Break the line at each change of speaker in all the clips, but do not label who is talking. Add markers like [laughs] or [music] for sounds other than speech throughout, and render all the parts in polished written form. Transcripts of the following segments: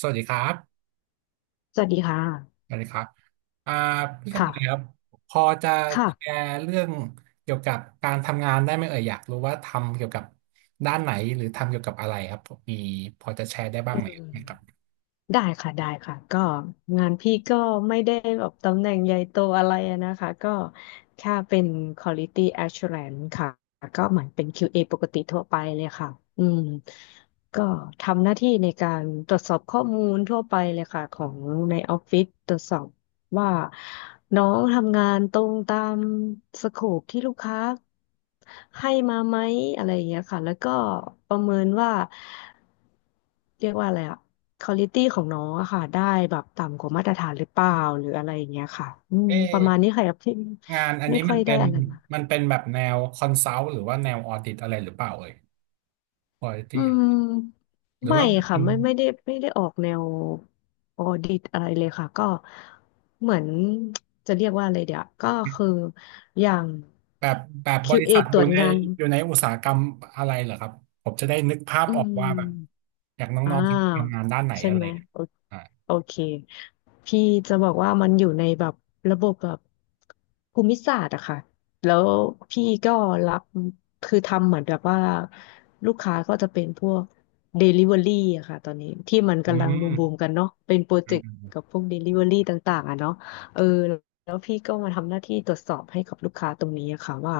สวัสดีครับ
สวัสดีค่ะ
สวัสดีครับอ่าพี่กระ
ค่ะ
ต่ายครับพอจะแช
ค่ะ
ร์เรื่องเกี่ยวกับการทำงานได้ไหมเอ่ยอยากรู้ว่าทำเกี่ยวกับด้านไหนหรือทำเกี่ยวกับอะไรครับมีพอจะแชร์ได้บ้าง
อื
ไหม
ม
ครับ
ได้ค่ะ ก็งานพี่ก็ไม่ได้แบบตำแหน่งใหญ่โตอะไรอะนะคะ ก็แค่เป็น Quality Assurance ค่ะ ก็เหมือนเป็น QA ปกติทั่วไปเลยค่ะ อืม ก็ทำหน้าที่ในการตรวจสอบข้อมูลทั่วไปเลยค่ะของในออฟฟิศตรวจสอบ ว่าน้องทำงานตรงตามสโคปที่ลูกค้าให้มาไหมอะไรอย่างเงี้ยค่ะแล้วก็ประเมินว่าเรียกว่าอะไรอะค u a l i t y ของน้องอะค่ะได้แบบต่ำกว่ามาตรฐานหรือเปล่าหรืออะไรอย่างเงี้ยค่ะอืม
เอ๊
ประมาณนี้
ะ
ค่ะที่
งานอัน
ไม่
นี้
ค่
มั
อ
น
ยได้
เป็น
อะไร
มันเป็นแบบแนวคอนซัลท์หรือว่าแนวออดิตอะไรหรือเปล่าเอ่ยพอ
อื
ที่
ม
หรือ
ไม่
ว่ามัน
ค่ะ
เป็น
ไม่ได้ออกแนวออดิตอะไรเลยค่ะก็เหมือนจะเรียกว่าอะไรเดี๋ยวก็คืออย่าง
แบบแบบบริ
QA
ษัท
ต
อ
ร
ยู่
วจ
ใน
งาน
อยู่ในอุตสาหกรรมอะไรเหรอครับผมจะได้นึกภาพ
อื
ออกว่าแบบ
ม
อยากน้
อ่
องๆที่ทำงา
า
นด้านไหน
ใช่
อะไร
ไหม
อย่างเงี้ย
โอเคพี่จะบอกว่ามันอยู่ในแบบระบบแบบภูมิศาสตร์อะค่ะแล้วพี่ก็รับคือทำเหมือนแบบว่าลูกค้าก็จะเป็นพวก Delivery อะค่ะตอนนี้ที่มัน
อื
กำลังบูมบูม
ม
กันเนาะเป็นโปร
อื
เจกต์กับ
ม
พวก Delivery ต่างๆอะเนาะเออแล้วพี่ก็มาทำหน้าที่ตรวจสอบให้กับลูกค้าตรงนี้อะค่ะว่า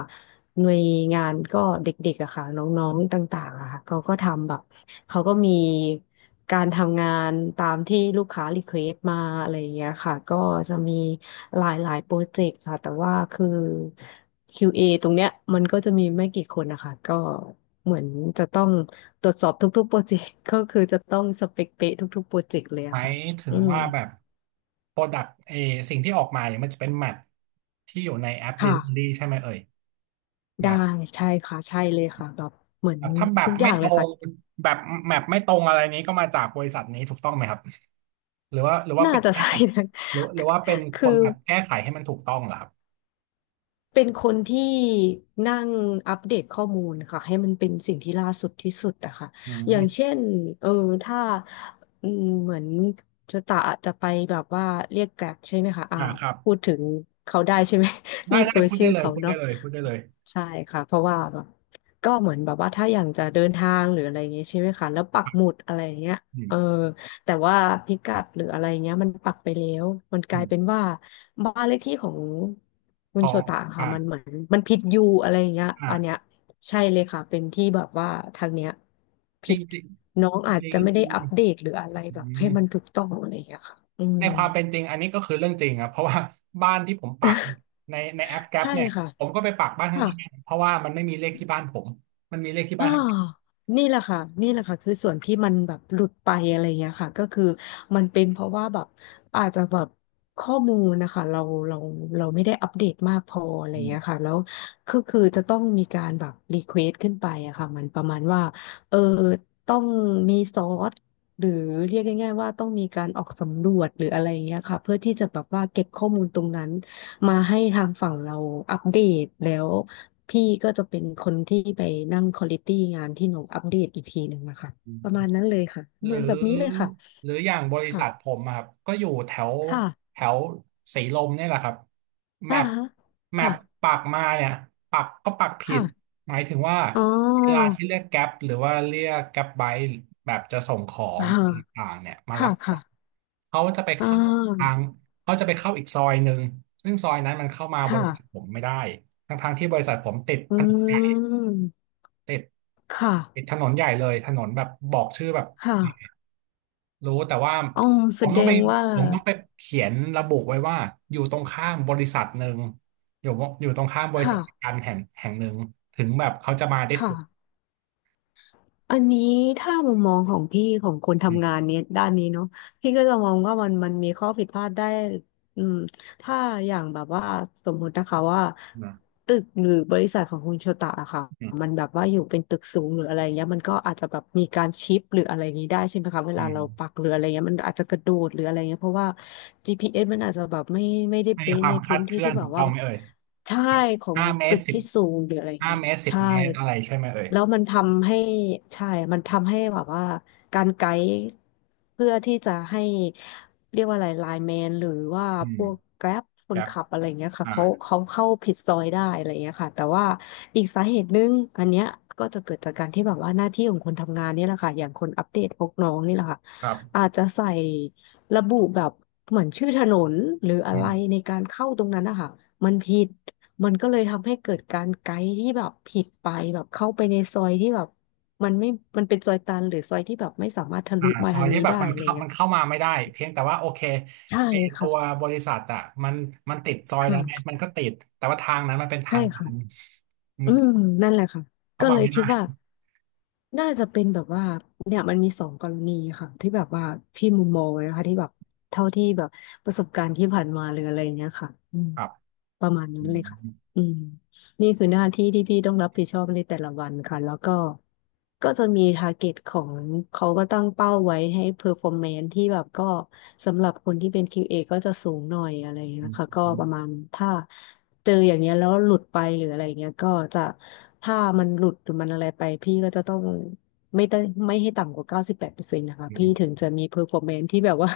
หน่วยงานก็เด็กๆอะค่ะน้องๆต่างๆอะค่ะเขาก็ทำแบบ เขาก็มีการทำงานตามที่ลูกค้ารีเควสมาอะไรอย่างเงี้ยค่ะก็จะมีหลายโปรเจกต์ค่ะแต่ว่าคือ QA ตรงเนี้ยมันก็จะมีไม่กี่คนนะคะก็เหมือนจะต้องตรวจสอบทุกๆโปรเจกต์ [laughs] ก็คือจะต้องสเปคเป๊ะทุกๆโปรเจกต์เลย
ห
อะ
มาย
ค่ะ
ถึง
อืม
ว่าแบบโปรดักต์สิ่งที่ออกมาเนี่ยมันจะเป็นแมทที่อยู่ในแอป
ค่ะ
Delivery ใช่ไหมเอ่ยแบ
ได้
บ
ใช่ค่ะใช่เลยค่ะแบบเหมือน
แบบถ้าแบบ
ทุกอ
ไม่
ย่าง
ต
เล
ร
ย
ง
ค่ะ
แบบแมปไม่ตรงอะไรนี้ก็มาจากบริษัทนี้ถูกต้องไหมครับหรือว่า
น่า
เป็น
จะ
แค่
ใช่นะ
หรือว่าเป็น
[laughs]
ค
คือ
นแบบแก้ไขให้มันถูกต้องเหรอครับ
เป็นคนที่นั่งอัปเดตข้อมูลค่ะให้มันเป็นสิ่งที่ล่าสุดที่สุดอะค่ะ
อื
อย่าง
ม
เช่นเออถ้าอืมเหมือนจะตะจะไปแบบว่าเรียกแกร็บใช่ไหมคะอ่า
อ่าครับ
พูดถึงเขาได้ใช่ไหม [laughs]
ได้
รีเฟ
ได้
อร์
พูด
ชื่
ได้
อ
เลย
เขา
พูดได้
เนาะ
เลยพูดได้เลย
ใช่ค่ะเพราะว่าแบบก็เหมือนแบบว่าถ้าอย่างจะเดินทางหรืออะไรอย่างเงี้ยใช่ไหมคะแล้วปักหมุดอะไรอย่างเงี้ย
อื
เอ
ม
อแต่ว่าพิกัดหรืออะไรเงี้ยมันปักไปแล้วมันก
อื
ลายเป็น
ม
ว่าบ้านเลขที่ของคุ
ข
ณ
อ
โช
ง
ตะค่ะ
อ่า
มันเหมือนมันผิดยูอะไรอย่างเงี้ยอันเนี้ย
อ่า
ใช่เลยค่ะเป็นที่แบบว่าทางเนี้ย
จ
ผิ
ริ
ด
งจริง
น้องอาจ
จริ
จะ
ง
ไม่ได้อัปเดตหรืออะไร
อื
แบบให้มันถู
ม
กต้องอะไรอย่างเงี้ยค่ะอืม
ในความเป็นจริงอันนี้ก็คือเรื่องจริงครับเพราะว่าบ้านที่ผมปักในแอป
[laughs]
แก๊ป
ใช่
เนี่ย
ค่ะ
ผมก็ไปปักบ้านข้
ค่ะ
างๆเพราะว่ามันไม่มีเลขที่บ้านผมมันมีเลขที่
อ่า
บ้านข้าง
นี่แหละค่ะนี่แหละค่ะคือส่วนที่มันแบบหลุดไปอะไรเงี้ยค่ะก็คือมันเป็นเพราะว่าแบบอาจจะแบบข้อมูลนะคะเราเราไม่ได้อัปเดตมากพออะไรเงี้ยค่ะแล้วก็คือจะต้องมีการแบบรีเควสขึ้นไปอะค่ะมันประมาณว่าเออต้องมีซอสหรือเรียกง่ายๆว่าต้องมีการออกสำรวจหรืออะไรเงี้ยค่ะเพื่อที่จะแบบว่าเก็บข้อมูลตรงนั้นมาให้ทางฝั่งเราอัปเดตแล้ว พี่ก็จะเป็นคนที่ไปนั่งควอลิตี้งานที่น้องอัปเดตอีกทีหนึ่งนะคะประมาณ
ๆ
นั้นเลยค่ะเห
ห
มือน
รื
แบบนี้เลย
อ
ค่ะ
หรืออย่างบริ
ค่ะ
ษัทผมอะครับก็อยู่แถว
ค่ะ
แถวศรีลมเนี่ยแหละครับแม
อ่า
ป
ฮะ
แม
ค่ะ
ปปักมาเนี่ยปักก็ปักผิด
ค่ะ
หมายถึงว่า
อ๋อ
เวลาที่เรียกแก๊ปหรือว่าเรียกแก๊ปไบค์แบบจะส่งขอ
อ่
งอะไร
า
ต่างๆเนี่ยมารั
ค่ะ
บข
ค่ะ
องเขาจะไป
อ่
เข้าทา
า
งเขาจะไปเข้าอีกซอยหนึ่งซึ่งซอยนั้นมันเข้ามา
ค
บริษัทผ
่ะ
มไม่ได้ทั้งๆที่บริษัทผมติด
อื
ถนนใหญ่
ม
ติด
ค่ะ
ติดถนนใหญ่เลยถนนแบบบอกชื่อแบบ
ค่ะ
รู้แต่ว่า
อ๋อ
ผ
แส
ม
ด
ต้องไป
งว่า
ผมต้องไปเขียนระบุไว้ว่าอยู่ตรงข้ามบริษัทหนึ่งอยู่อยู่ตรงข้ามบริ
ค่ะ
ษัทการแห่งหนึ่งถึงแบบเขาจะมาได้
ค่ะ
ถูก
อันนี้ถ้ามุมมองของพี่ของคน
อื
ทำงาน
ม
เนี้ยด้านนี้เนาะพี่ก็จะมองว่ามันมีข้อผิดพลาดได้อืมถ้าอย่างแบบว่าสมมตินะคะว่า
นะ
ตึกหรือบริษัทของคุณโชตะอะค่ะ
อืม
มันแบบว่าอยู่เป็นตึกสูงหรืออะไรเงี้ยมันก็อาจจะแบบมีการชิปหรืออะไรอย่างนี้ได้ใช่ไหมคะเว
อื
ลา
ม
เราปักหรืออะไรเงี้ยมันอาจจะกระโดดหรืออะไรเงี้ยเพราะว่า GPS มันอาจจะแบบไม่ได้
ไม่มี
เป๊ะ
ควา
ใน
มคลา
พื้
ด
น
เค
ที่
ลื่อน
ที่แบ
ถู
บ
กต้อ
ว่า
งไหมเอ่ย
ใช่
แบบ
ของ
ห้าเมต
ตึ
ร
ก
สิบ
ที่สูงหรืออะไร
ห้า
เงี้ย
เมตรสิบ
ใช่
เมตรอะไรใช่ไหมเอ่ย
แล้วมันทำให้ใช่มันทำให้แบบว่าการไกด์เพื่อที่จะให้เรียกว่าอะไรไลน์แมนหรือว่า
อื
พ
ม
วกแกร็บค
แบ
น
บ
ขับอะไรเงี้ยค่ะ
อ่า
เขาเข้าผิดซอยได้อะไรเงี้ยค่ะแต่ว่าอีกสาเหตุหนึงอันเนี้ยก็จะเกิดจากการที่แบบว่าหน้าที่ของคนทำงานนี่แหละค่ะอย่างคนอัปเดตพวกน้องนี่แหละค่ะ
ครับ
อาจจะใส่ระบุแบบเหมือนชื่อถนนหรืออะ
อื
ไร
ม
ในการเข้าตรงนั้นนะคะมันผิด มันก็เลยทำให้เกิดการไกด์ที่แบบผิดไปแบบเข้าไปในซอยที่แบบมันไม่มันเป็นซอยตันหรือซอยที่แบบไม่สามารถทะ
อ่า
ลุมา
ซอ
ทา
ย
ง
ที่
นี้
แบบ
ได้
มัน
อะไรอ
เข้า
ย่างเงี้
มั
ย
นเข้ามาไม่ได้เพียงแต่ว่าโอเค
ใช่
ไอตั
ค่ะ
วบริษัทอ่ะมันมันติดซอยนั้นไหม
ค่ะ
มันก็ติดแต่ว่าทางนั้นมันเป็นทา
ใช่
งตั
ค่ะ
น อื
อื
ม
มนั่นแหละค่ะ
เข้า
ก็เล
มา
ย
ไม่
คิด
ได้
ว่าน่าจะเป็นแบบว่าเนี่ยมันมีสองกรณีค่ะที่แบบว่าพี่มุมมองนะคะที่แบบเท่าที่แบบประสบการณ์ที่ผ่านมาหรืออะไรเงี้ยค่ะ
ครับ
ประมาณนั้
อื
นเลยค่ะ
ม
อืมนี่คือหน้าที่ที่พี่ต้องรับผิดชอบในแต่ละวันค่ะแล้วก็ก็จะมีทาร์เก็ตของเขาก็ตั้งเป้าไว้ให้เพอร์ฟอร์แมนซ์ที่แบบก็สำหรับคนที่เป็น QA ก็จะสูงหน่อยอะไรอย่างเงี้
อื
ย
ม
ค่ะก็
อืม
ประมาณถ้าเจออย่างเงี้ยแล้วหลุดไปหรืออะไรเงี้ยก็จะถ้ามันหลุดหรือมันอะไรไปพี่ก็จะต้องไม่ได้ไม่ให้ต่ำกว่า98%นะคะพี่ถึงจะมีเพอร์ฟอร์แมนซ์ที่แบบว่า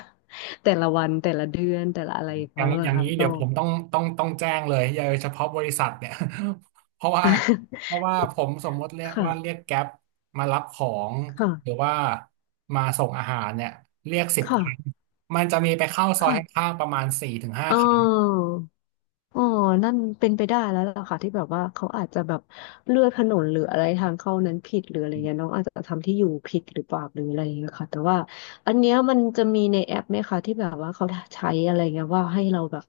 [laughs] แต่ละวันแต่ละเดือนแต่ละอะไรของ
อ
เขา
ย่าง
เล
อ
ย
ย่าง
ค่ะ
นี้
ก็
เดี๋ยวผมต้องแจ้งเลยอย่าเฉพาะบริษัทเนี่ย [laughs] เพราะว่า
[laughs]
เพราะว่าผมสมมติเรียก
ค่ะ
ว่าเรียกแก๊ปมารับของ
ค่ะ
หรือว่ามาส่งอาหารเนี่ยเรียกสิบค
ค่ะ
รั้งมันจะมีไปเข้าซอยข้า
ค่ะ
งๆประมาณสี่ถึงห้า
เ
ครั้ง
อออ๋อนั่นเป็นไปได้แล้วล่ะค่ะที่แบบว่าเขาอาจจะแบบเลือกถนนหรืออะไรทางเข้านั้นผิดหรืออะไรเงี้ยน้องอาจจะทำที่อยู่ผิดหรือเปล่าหรืออะไรเงี้ยค่ะแต่ว่าอันเนี้ยมันจะมีในแอปไหมคะที่แบบว่าเขาใช้อะไรเงี้ยว่าให้เราแบบ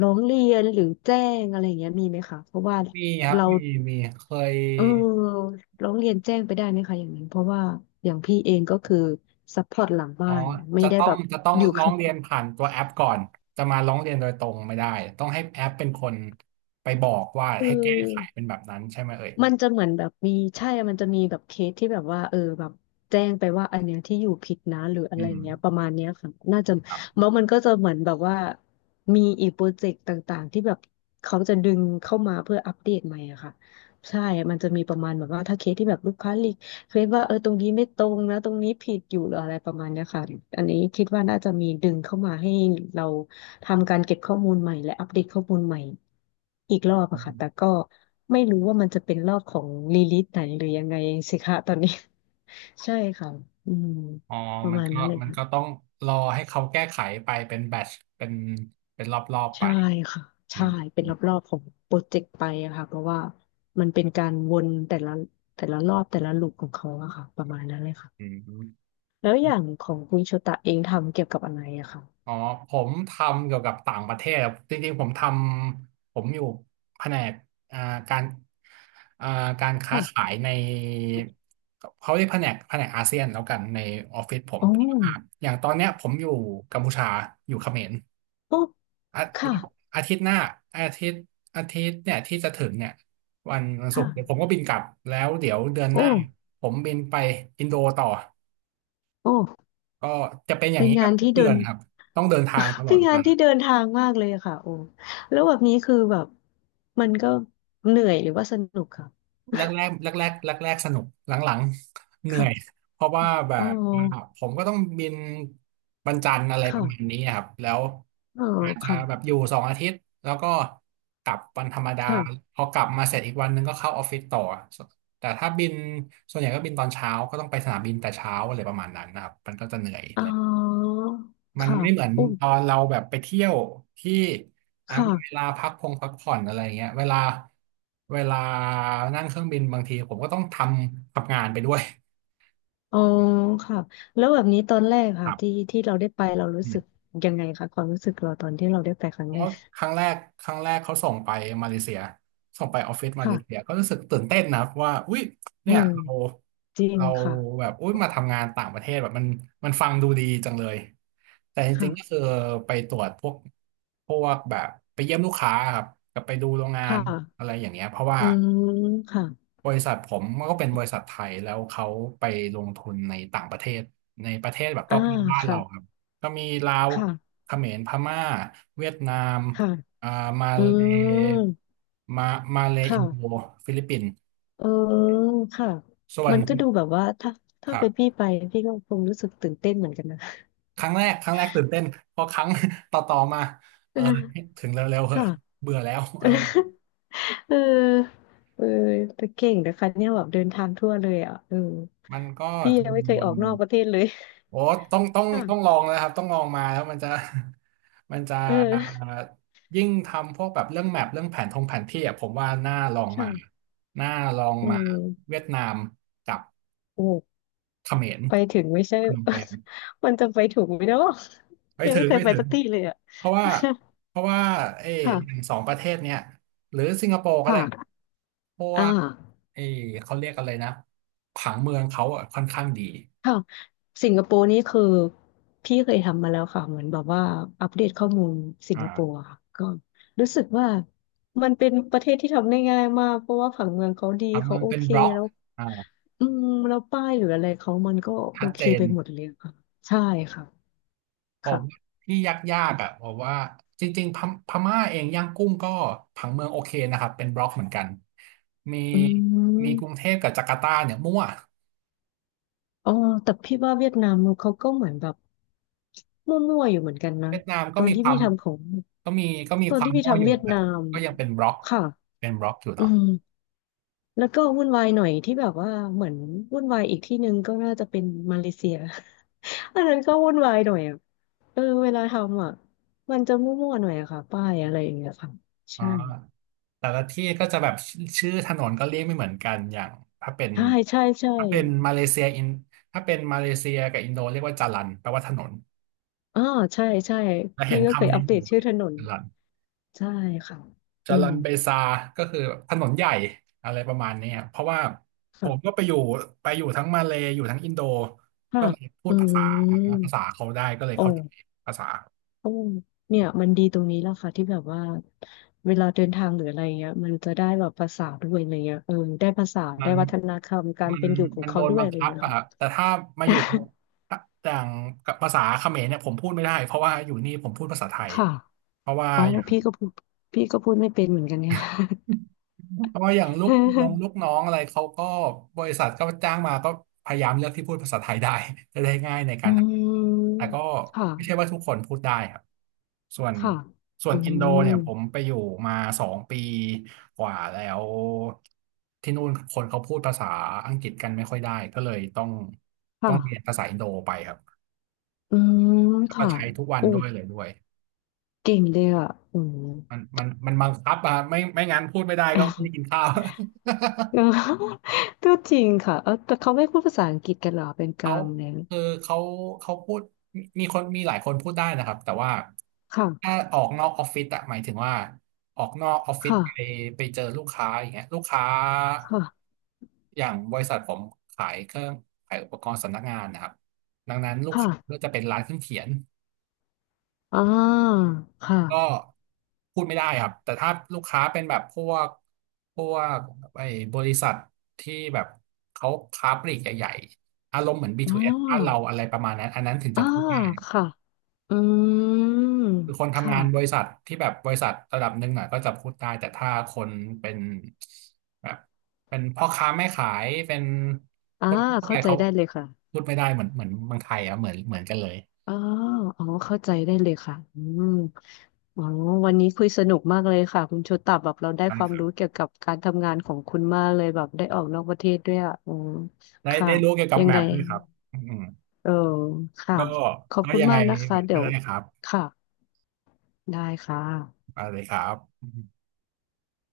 ร้องเรียนหรือแจ้งอะไรเงี้ยมีไหมคะเพราะว่า
มีครับ
เรา
มีเคย
เออร้องเรียนแจ้งไปได้ไหมคะอย่างนั้นเพราะว่าอย่างพี่เองก็คือซัพพอร์ตหลัง
อ๋
บ้า
อ
นไม่
จะ
ได้
ต้อ
แบ
ง
บ
จะต้อง
อยู่
ร้องเรียนผ่านตัวแอปก่อนจะมาร้องเรียนโดยตรงไม่ได้ต้องให้แอปเป็นคนไปบอกว่า
คือ
ให้แก้ไขเป็นแบบนั้นใช่ไหมเอ่ย
มันจะเหมือนแบบมีใช่มันจะมีแบบเคสที่แบบว่าเออแบบแจ้งไปว่าอันเนี้ยที่อยู่ผิดนะหรืออะ
อื
ไร
ม
เงี้ยประมาณเนี้ยค่ะน่าจะ
ครับ
แล้วมันก็จะเหมือนแบบว่ามีอีกโปรเจกต์ต่างๆที่แบบเขาจะดึงเข้ามาเพื่ออัปเดตใหม่อะค่ะใช่มันจะมีประมาณแบบว่าถ้าเคสที่แบบลูกค้ารี เคลมว่าเออตรงนี้ไม่ตรงนะตรงนี้ผิดอยู่หรืออะไรประมาณเนี้ยค่ะอันนี้คิดว่าน่าจะมีดึงเข้ามาให้เราทำการเก็บข้อมูลใหม่และอัปเดตข้อมูลใหม่อีกรอบ
อื
อะค่ะแต่
ม
ก็ไม่รู้ว่ามันจะเป็นรอบของรีลิสไหนหรือยังไงสิคะตอนนี้ [laughs] ใช่ค่ะอืม
อ๋อ
ประ
มัน
มาณ
ก็
นั้นเลย
มัน
ค่ะ
ก็ต้องรอให้เขาแก้ไขไปเป็นแบทช์เป็นรอบๆไป
ใช่ค่ะ
อื
ใช่
ม
เป็
อื
น
ม
รอบๆของโปรเจกต์ไปอะค่ะเพราะว่ามันเป็นการวนแต่ละแต่ละรอบแต่ละลูปของเขาอะค่ะประมาณนั้นเลยค่ะ
อืม
แล้วอย่างของคุณโชตะเองทำเกี่ยวกับอะไรอะคะ
อ๋อผมทำเกี่ยวกับต่างประเทศครับจริงๆผมอยู่แผนกอ่าการอ่าการค้าขา
ค่ะ
ยในเขาเรียกแผนกแผนกอาเซียนแล้วกันในออฟฟิศผม
โอ้
แต่ว่าอย่างตอนเนี้ยผมอยู่กัมพูชาอยู่เขมร
โอ้
อา
ค่ะ
อาทิตย์หน้าอาทิตย์อาทิตย์เนี่ยที่จะถึงเนี่ยวันศุก
ค่ะ
ร์เดี๋ยวผมก็บินกลับแล้วเดี๋ยวเดือน
โอ
หน้า
้
ผมบินไปอินโดต่อ
โอ้
ก็จะเป็นอย่าง
เป็น
นี้แบ
งา
บ
น
ทุก
ที่
เดื
เดิ
อ
น
นครับต้องเดินทางต
[laughs]
ล
เป็
อด
น
เว
งาน
ลา
ที่เดินทางมากเลยอะค่ะโอ้แล้วแบบนี้คือแบบมันก็เหนื่อยหรือว่าสนุกค่ะ
แรกๆสนุกหลังๆเห
[laughs]
นื่อย
ค่ะ
เพราะว่าแบ
อ๋อ
บว่าผมก็ต้องบินวันจันทร์อะไรประมาณนี้
ค่ะ
ครับแล้ว
อ๋อ
อาจจะ
ค่ะ
แบบอยู่2 อาทิตย์แล้วก็กลับวันธรรมดา
ค่ะ
พอกลับมาเสร็จอีกวันหนึงก็เข้าออฟฟิศต่อแต่ถ้าบินส่วนใหญ่ก็บินตอนเช้าก็ต้องไปสนามบินแต่เช้าอะไรประมาณนั้นนะครับมันก็จะเหนื่อย
อ๋อ
มัน
ค่ะ
ไม่เหมือน
อุ้ม
ตอนเราแบบไปเที่ยวที่อ่ะ
ค
มีเวลา
่ะ
พักผ่อนอะไรเงี้ยเวลานั่งเครื่องบินบางทีผมก็ต้องทำงานไปด้วย
อ๋อค่ะแล้วแบบนี้ตอนแรก
ค
ค่ะ
รั
ที่
บ
ที่เราได้ไปเรารู้สึกยังไงคะความรู้สึกเราตอนที่เราได้ไปครั้ง
เพ
แร
ราะ
ก
ครั้งแรกครั้งแรกเขาส่งไปมาเลเซียส่งไปออฟฟิศมาเลเซีย
ค่ะ
ก็รู้สึกตื่นเต้นนะว่าอุ้ย
อื
เนี่ย
ม
เรา
จริง
เรา
ค่ะ
แบบอุ้ยมาทำงานต่างประเทศแบบมันฟังดูดีจังเลยแต่จริงๆก็คื
ค่ะ
อไปตรวจพวกแบบไปเยี่ยมลูกค้าครับกับไปดูโรงงา
ค่
นอะ
ะ
ไรอย่างเงี้ยเพราะว่า
อืมค่ะ
บริษัทผมมันก็เป็นบริษัทไทยแล้วเขาไปลงทุนในต่างประเทศในประเทศแบบร
อ่า
อบๆบ้าน
ค่ะ
เราครับก็มีลาว
ค่ะ
เขมรพม่าเวียดนาม
ค่ะ
อ่ามา
อื
เล
ม
มามาเลอิ
ค่ะ
นโดฟิลิปปินส์
เออค่ะ
ส่วน
มันก็ดูแบบว่าถ้า
ค
ถ้า
รั
เป็น
บ
พี่ไปพี่ก็คงรู้สึกตื่นเต้นเหมือนกันนะ
ครั้งแรกครั้งแรกตื่นเต้นพอครั้ง [laughs] ต่อมาเอ
[laughs]
อ
เออ
ถึงเร็วๆเหอะ
ค่ะ
เบื่อแล้วอะไร
[laughs] เออเออแต่เก่งนะคะเนี่ยแบบเดินทางทั่วเลยอ่ะเออ
มันก็
พี่
จะ
ยังไม่เค
ว
ยอ
น
อกนอกประเทศเลย
โอ้ต้องต้อง
[laughs]
ต้องลอ
ค่ะ
งนะครับต้องลองมาแล้วมันจะ [laughs] มันจะ
เออ
ยิ่งทำพวกแบบเรื่องแมปเรื่องแผนทงแผนที่อ่ะผมว่าน่าลองมา
ค่ะ
น่าลอง
อื
มาเวี
ม
ยดนามกับ
โอ้
เขมร
ไปถึงไม่ใช่
พนมเปญ
[laughs] มันจะไปถูกไหมเนาะ
ไม่
ยัง
ถึ
ไม่
ง
เคย
ไม่
ไป
ถึ
สั
ง
กที่เลยอ่ะ
เพราะว่าเพราะว่า
[laughs]
เออ
ค่ะ
อย่างสองประเทศเนี่ยหรือสิงคโปร์ก็ได้
ค่ะ
เพราะ
อ่า
ว่าเออเขาเรียกอะไรนะผังเมืองเขาอ่ะค่อนข้างดี
ค่ะสิงคโปร์นี่คือพี่เคยทำมาแล้วค่ะเหมือนแบบว่าอัปเดตข้อมูลสิงคโปร์
อ่า
อะค่ะก็รู้สึกว่ามันเป็นประเทศที่ทำได้ง่ายมากเพราะว่าผังเมืองเขาดี
ผัง
เขา
เมือง
โอ
เป็น
เค
บล็อก
แล้ว
อ่า
อืมแล้วป้ายหรืออะไรเขามันก็โอ
ชัด
เค
เจน
ไปหมดเลยค่ะใช่ค่ะ
ผมว่า
ค่ะ
ที่ยากๆอ่ะผมว่าจริงๆพม่าเองย่างกุ้งก็ผังเมืองโอเคนะครับเป็นบล็อกเหมือนกันมี
อื
มีกรุงเท
ม
พกับจาการ์ตาเนี่ยมั่ว
อ๋อแต่พี่ว่าเวียดนามเขาก็เหมือนแบบมั่วๆอยู่เหมือนกันนะ
เวียดนาม
ต
ก็
อน
มี
ที่
ควา
พี่
ม
ทำของ
ก็มีก็มี
ตอ
ค
น
วา
ที่
ม
พี่
มั่วอ
ทำ
ยู่
เวียด
แต่
นาม
ก็ยังเป็นบล็อก
ค่ะ
เป็นบล็อกอยู่
อื
เนาะ
มแล้วก็วุ่นวายหน่อยที่แบบว่าเหมือนวุ่นวายอีกที่หนึ่งก็น่าจะเป็นมาเลเซีย [laughs] อันนั้นก็วุ่นวายหน่อยอ่ะเออเวลาทำอ่ะมันจะมั่วๆหน่อยอะค่ะป้ายอะไรอย่างเงี้ยค่ะ
อ่า
ใช่
แต่ละที่ก็จะแบบชื่อถนนก็เรียกไม่เหมือนกันอย่างถ้าเป็น
ใช่ใช่ใช่
ถ้าเป็นมาเลเซียอินถ้าเป็นมาเลเซียกับอินโดเรียกว่าจารันแปลว่าถนน
อ่าใช่ใช่
แล้ว
พี่
เห็น
ก็เคย
คำ
อั
นี้
ป
อ
เดต
ยู่ไหม
ชื่อถนน
จารัน
ใช่ค่ะอื
จารั
ม
นเบซาก็คือแบบถนนใหญ่อะไรประมาณเนี้ยเพราะว่าผ
ค่ะ
มก็ไปอยู่ทั้งมาเลย์อยู่ทั้งอินโด
ค่ะ
ก็เลยพู
อื
ดภาษา
ม
ภาษาเขาได้ก็เลย
โ
เข้าใจ
อ้
ภาษา
โอ้เนี่ยมันดีตรงนี้แหละค่ะที่แบบว่าเวลาเดินทางหรืออะไรเงี้ยมันจะได้แบบภาษาด้วยอะไรเงี้ยเออได้ภาษา
มั
ได้
น
วัฒนธรรมการ
มัน
เป็นอยู่ของ
มันโด
เขา
น
ด้ว
บั
ย
ง
อะไร
คับ
เงี้ย
อะค
ค่ะ
รับ แต่ถ้ามาอยู่กับอย่างกับภาษาเขมรเนี่ยผมพูดไม่ได้เพราะว่าอยู่นี่ผมพูดภาษาไทย
ค่ะ
เพราะว่า
อ๋อ
อย่าง
พี่ก็พูดพี่ก็พูดไม่เป็นเหมือนกันเนี่ย
[laughs] ก็อย่างลูกน้องลูก
[laughs]
น้องอะไรเขาก็บริษัทก็จ้างมาก็พยายามเลือกที่พูดภาษาไทยได้ [laughs] จะได้ง่ายในกา
อื
รทำแต่
ม
ก็
ค่ะ
ไม่ใช่ว่าทุกคนพูดได้ครับส่วน
ค่ะ
ส่ว
อื
นอินโดเนี่ยผม
ม
ไปอยู่มาสองปีกว่าแล้วที่นู่นคนเขาพูดภาษาอังกฤษกันไม่ค่อยได้ก็เลยต้องเรียน
ค่ะ
ภาษาอินโดไปครับ
อืม
ก็
ค่ะ
ใช้ทุกวัน
โอ้
ด้วยเลยด้วย
เก่งเลยอ่ะอืม
มันบังคับอะไม่งั้นพูดไม่ได้ก็ไม่ได้กินข้าว
[laughs] เออ [laughs] ก็จริงค่ะเออแต่เขาไม่พูดภาษาอังกฤษกันเหรอเป็นก
เขา
ลางเนี่ย
คือเขาพูดมีมีคนมีหลายคนพูดได้นะครับแต่ว่าถ้า
ค่ะ
ออกนอกออฟฟิศอะหมายถึงว่าออกนอกออฟฟิศ
ค่ะ
ไปไปเจอลูกค้าอย่างเงี้ยลูกค้า
ค่ะ
อย่างบริษัทผมขายเครื่องขายอุปกรณ์สำนักงานนะครับดังนั้นลูกค้าก็
ค่ะ
จะเป็นร้านเครื่องเขียน
อ่าค่ะ
ก็พูดไม่ได้ครับแต่ถ้าลูกค้าเป็นแบบพวกไอ้บริษัทที่แบบเขาค้าปลีกใหญ่ๆอารมณ์เหมือน
อ่
B2S บ้านเรา
า
อะไรประมาณนั้นอันนั้นถึงจะ
อ่า
พูดได้ครับ
ค่ะอืม
คือคน
ค
ทำงานบริ
่ะ
ษัทที่แบบบริษัทระดับหนึ่งอ่ะก็จะพูดได้แต่ถ้าคนเป็นแบบเป็นพ่อค้าแม่ขายเป็น
อ่า
คนทั่วไป
เข้าใจ
เขา
ได้เลยค่ะ
พูดไม่ได้เหมือนเมืองไทยอ่ะเหมือนกันเลย
อ๋ออ๋อเข้าใจได้เลยค่ะอืมอ๋อวันนี้คุยสนุกมากเลยค่ะคุณโชตับแบบเราได้
นะ
ควา
ค
ม
รั
รู้เกี่
บ
ยวกับการทำงานของคุณมากเลยแบบได้ออกนอกประเทศด้วยอ่ะอืม
ได้
ค่ะ
ได้รู้เกี่ยวกับ
ยัง
แม
ไง
ปด้วยครับอืม
เออค่ะ
ก็
ขอบ
ก็
คุณ
ยังไง
มากนะ
เห
คะ
มือนก็
เดี๋ยว
ได้ครับ
ค่ะได้ค่ะ
มาเลยครับ